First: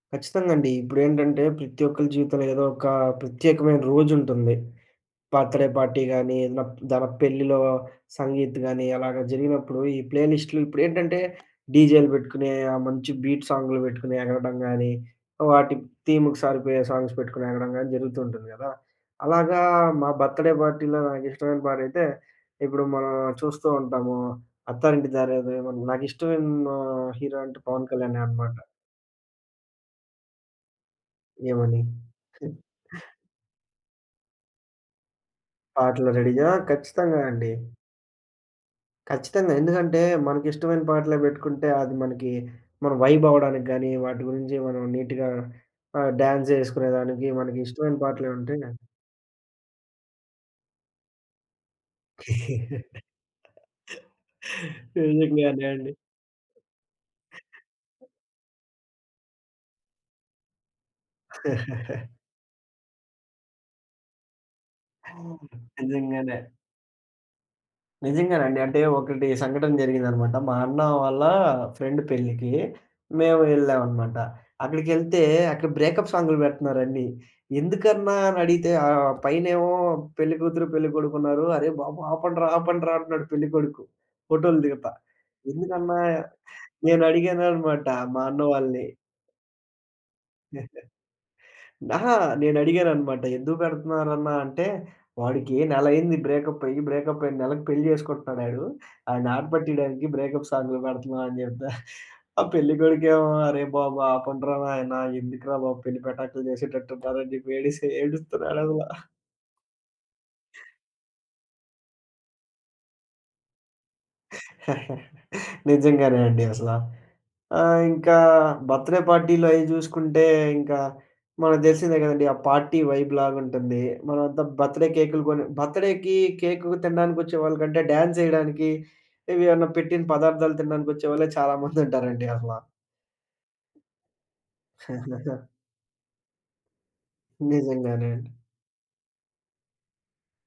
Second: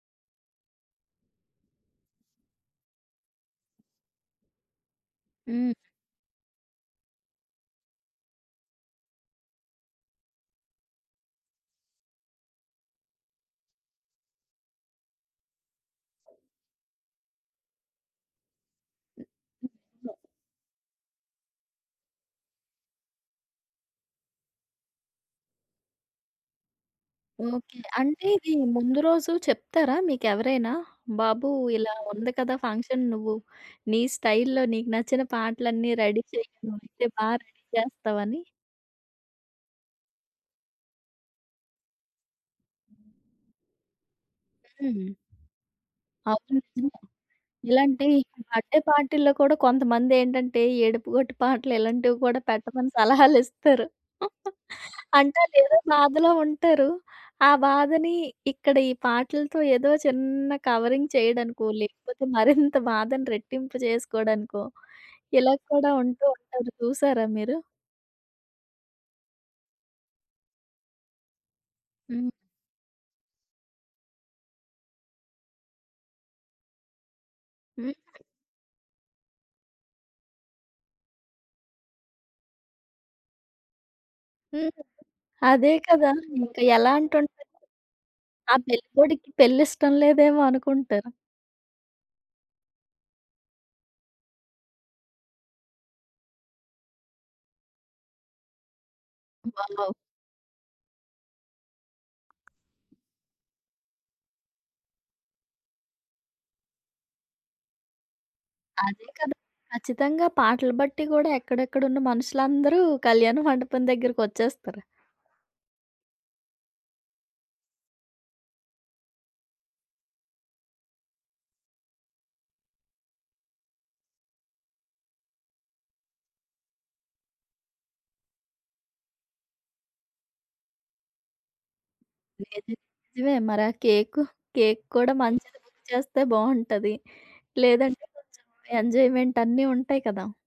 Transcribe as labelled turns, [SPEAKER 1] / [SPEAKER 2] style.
[SPEAKER 1] ఖచ్చితంగా అండి. ఇప్పుడేంటంటే, ప్రతి ఒక్కలి జీవితంలో ఏదో ఒక ప్రత్యేకమైన రోజుంటుంది. బర్త్‌డే
[SPEAKER 2] హ్మ్.
[SPEAKER 1] పార్టీ కానీ, ఏదైనా పెళ్ళిలో సంగీత్ గానీ, అలాగా జరిగినప్పుడు ఈ ప్లే లిస్టులు ఇప్పుడేంటంటే, డీజేలు పెట్టుకుని, ఆ మంచి బీట్ సాంగ్లు పెట్టుకుని ఎగరడం గానీ, వాటి థీమ్‌కి సారిపోయే సాంగ్స్ పెట్టుకుని ఎగరడం గానీ జరుగుతూ ఉంటుంది గదా!
[SPEAKER 2] హ్మ్.
[SPEAKER 1] అలాగా
[SPEAKER 2] హ్మ్.
[SPEAKER 1] మా
[SPEAKER 2] ఆ!
[SPEAKER 1] బర్త్‌డే పార్టీలో నాకిష్టమైన పాట అయితే, ఇప్పుడు మనం చూస్తూ ఉంటాము. 'అత్తారింటికి దారేదిలో' నాకు ఇష్టమైన హీరో అంటే
[SPEAKER 2] ఓకే.
[SPEAKER 1] 'పవన్ కళ్యాణే'
[SPEAKER 2] అంటే ఇది
[SPEAKER 1] అనమాట.
[SPEAKER 2] ముందు రోజు చెప్తారా మీకెవరైనా? బాబు
[SPEAKER 1] ఏమని?
[SPEAKER 2] ఇలా ఉంది కదా! ఫంక్షన్ నువ్వు నీ స్టైల్‌లో నీకు నచ్చిన పాటలన్నీ
[SPEAKER 1] పాటలు
[SPEAKER 2] రెడీ
[SPEAKER 1] రెడీగా
[SPEAKER 2] చెయ్యి నువ్వైతే
[SPEAKER 1] ఖచ్చితంగా
[SPEAKER 2] బాగా
[SPEAKER 1] అండి.
[SPEAKER 2] రెడీ చేస్తావని.
[SPEAKER 1] ఖచ్చితంగా. ఎందుకంటే, మనకిష్టమైన పాటలే పెట్టుకుంటే, అది మనకి మనం వైబ్ అవ్వడానికి గానీ, వాటి గురించి మనం
[SPEAKER 2] హ్మ్.
[SPEAKER 1] నీట్‌‌గా ఆహ్, డ్యాన్స్
[SPEAKER 2] అవును. నిజంగా.
[SPEAKER 1] యేసుకునేదానికి మనకి ఇష్టమైన
[SPEAKER 2] ఇలాంటి
[SPEAKER 1] పాటలె ఉంటే.
[SPEAKER 2] బర్త్‌డే పార్టీల్లో కూడా కొంతమంది ఏంటంటే, ఏడుపుగొట్టి పాటలు ఇలాంటివి కూడా పెట్టమని సలహాలిస్తారు.
[SPEAKER 1] నిజం
[SPEAKER 2] అంటే
[SPEAKER 1] గానే
[SPEAKER 2] ఆళ్ళేదో
[SPEAKER 1] అండి.
[SPEAKER 2] బాధలో ఉంటారు. ఆ బాధని ఇక్కడ ఈ పాటలతో ఏదో చిన్న కవరింగ్ చేయడానికో, లేకపోతే మరింత బాధను రెట్టింపు చేసుకోడానికో,
[SPEAKER 1] ఓహ్!
[SPEAKER 2] ఇలా కూడా ఉంటూ
[SPEAKER 1] నిజంగానే.
[SPEAKER 2] ఉంటారు చూసారా మీరు?
[SPEAKER 1] నిజంగానండి. అంటే ఒకటి సంఘటన జరిగిందనమాట. మా అన్న వాళ్ళ ఫ్రెండ్
[SPEAKER 2] హ్మ్.
[SPEAKER 1] పెళ్ళికి, మేము యెళ్ళామనమాట. అక్కడికెళ్తే అక్కడ బ్రేకప్ సాంగ్లు పెడుతున్నారండి.
[SPEAKER 2] హ్మ్.
[SPEAKER 1] ఎందుకన్నా అని అడిగితే ఆహ్, పైనేమో పెళ్లికూతురు పెళ్ళికొడుకు ఉన్నారు. అరే! బాబు ఆపండ్రా! ఆపండ్రా! అంటున్నాడు పెళ్ళికొడుకు. ఫోటోలు
[SPEAKER 2] హ్మ్. హ్మ్.
[SPEAKER 1] దిగతా.
[SPEAKER 2] అదే
[SPEAKER 1] ఎందుకన్నా
[SPEAKER 2] కదా! ఇంకా ఎలా
[SPEAKER 1] నేను అడిగాను
[SPEAKER 2] అంటుంటది.
[SPEAKER 1] అనమాట. మా అన్న
[SPEAKER 2] ఆ
[SPEAKER 1] వాళ్ళని.
[SPEAKER 2] పెళ్ళికొడుక్కి పెళ్లి ఇష్టం లేదేమో అనుకుంటారు.
[SPEAKER 1] అహా! నేను అడిగాననమాట. ఎందుకు పెడుతున్నారన్న అంటే, "వాడికి నెల అయింది బ్రేకప్ అయ్యి. బ్రేకప్ అయిన నెలకి పెళ్లి చేసుకుంటున్నాడు ఆడు. ఆడిని
[SPEAKER 2] వావ్!
[SPEAKER 1] ఆటపట్టీయడానికి బ్రేకప్ సాంగ్లు పెడుతున్నాం" అని చెప్ప ఆ పెళ్లి కొడుకేమో అరే బాబు! ఆపండ్రా నాయన ఎందుకురా బాబు పెళ్లి పెటాకులు చేసేటట్టున్నారు అని చెప్పి యేడిసే యేడుస్తున్నాడు అసల.
[SPEAKER 2] అదే కదా! ఖచ్చితంగా పాటలు బట్టి కూడా ఎక్కడెక్కడున్న మనుషులందరూ కళ్యాణ మండపం దగ్గరకొచ్చేస్తారు.
[SPEAKER 1] నిజంగానే అండి అసల. ఆహ్, ఇంకా బర్త్‌‌‌డే పార్టీలయ్యి చూసుకుంటే ఇంకా, మనకు తెలిసిందే కదండీ! ఆ పార్టీ వైబ్‌ లాగుంటుంది. మనమంతా బర్త్‌డే కేకులు కొని బర్త్‌డేకి కేకు తినడానికొచ్చే వాళ్ళకంటే డ్యాన్స్ యేయడానికి, ఏవి అన్న పెట్టిన పదార్థాలు తినడానికి వచ్చేవాళ్లే చాలా మంది ఉంటారండి అసల.
[SPEAKER 2] ఏది నిజమే. మరి ఆ కేకు, కేకు కూడా మంచిది బుక్ చేస్తే బావుంటది. లేదంటే
[SPEAKER 1] నిజంగానే అండి.
[SPEAKER 2] కొంచెం ఎంజాయ్మెంట్ అన్నీ ఉంటాయి కదా!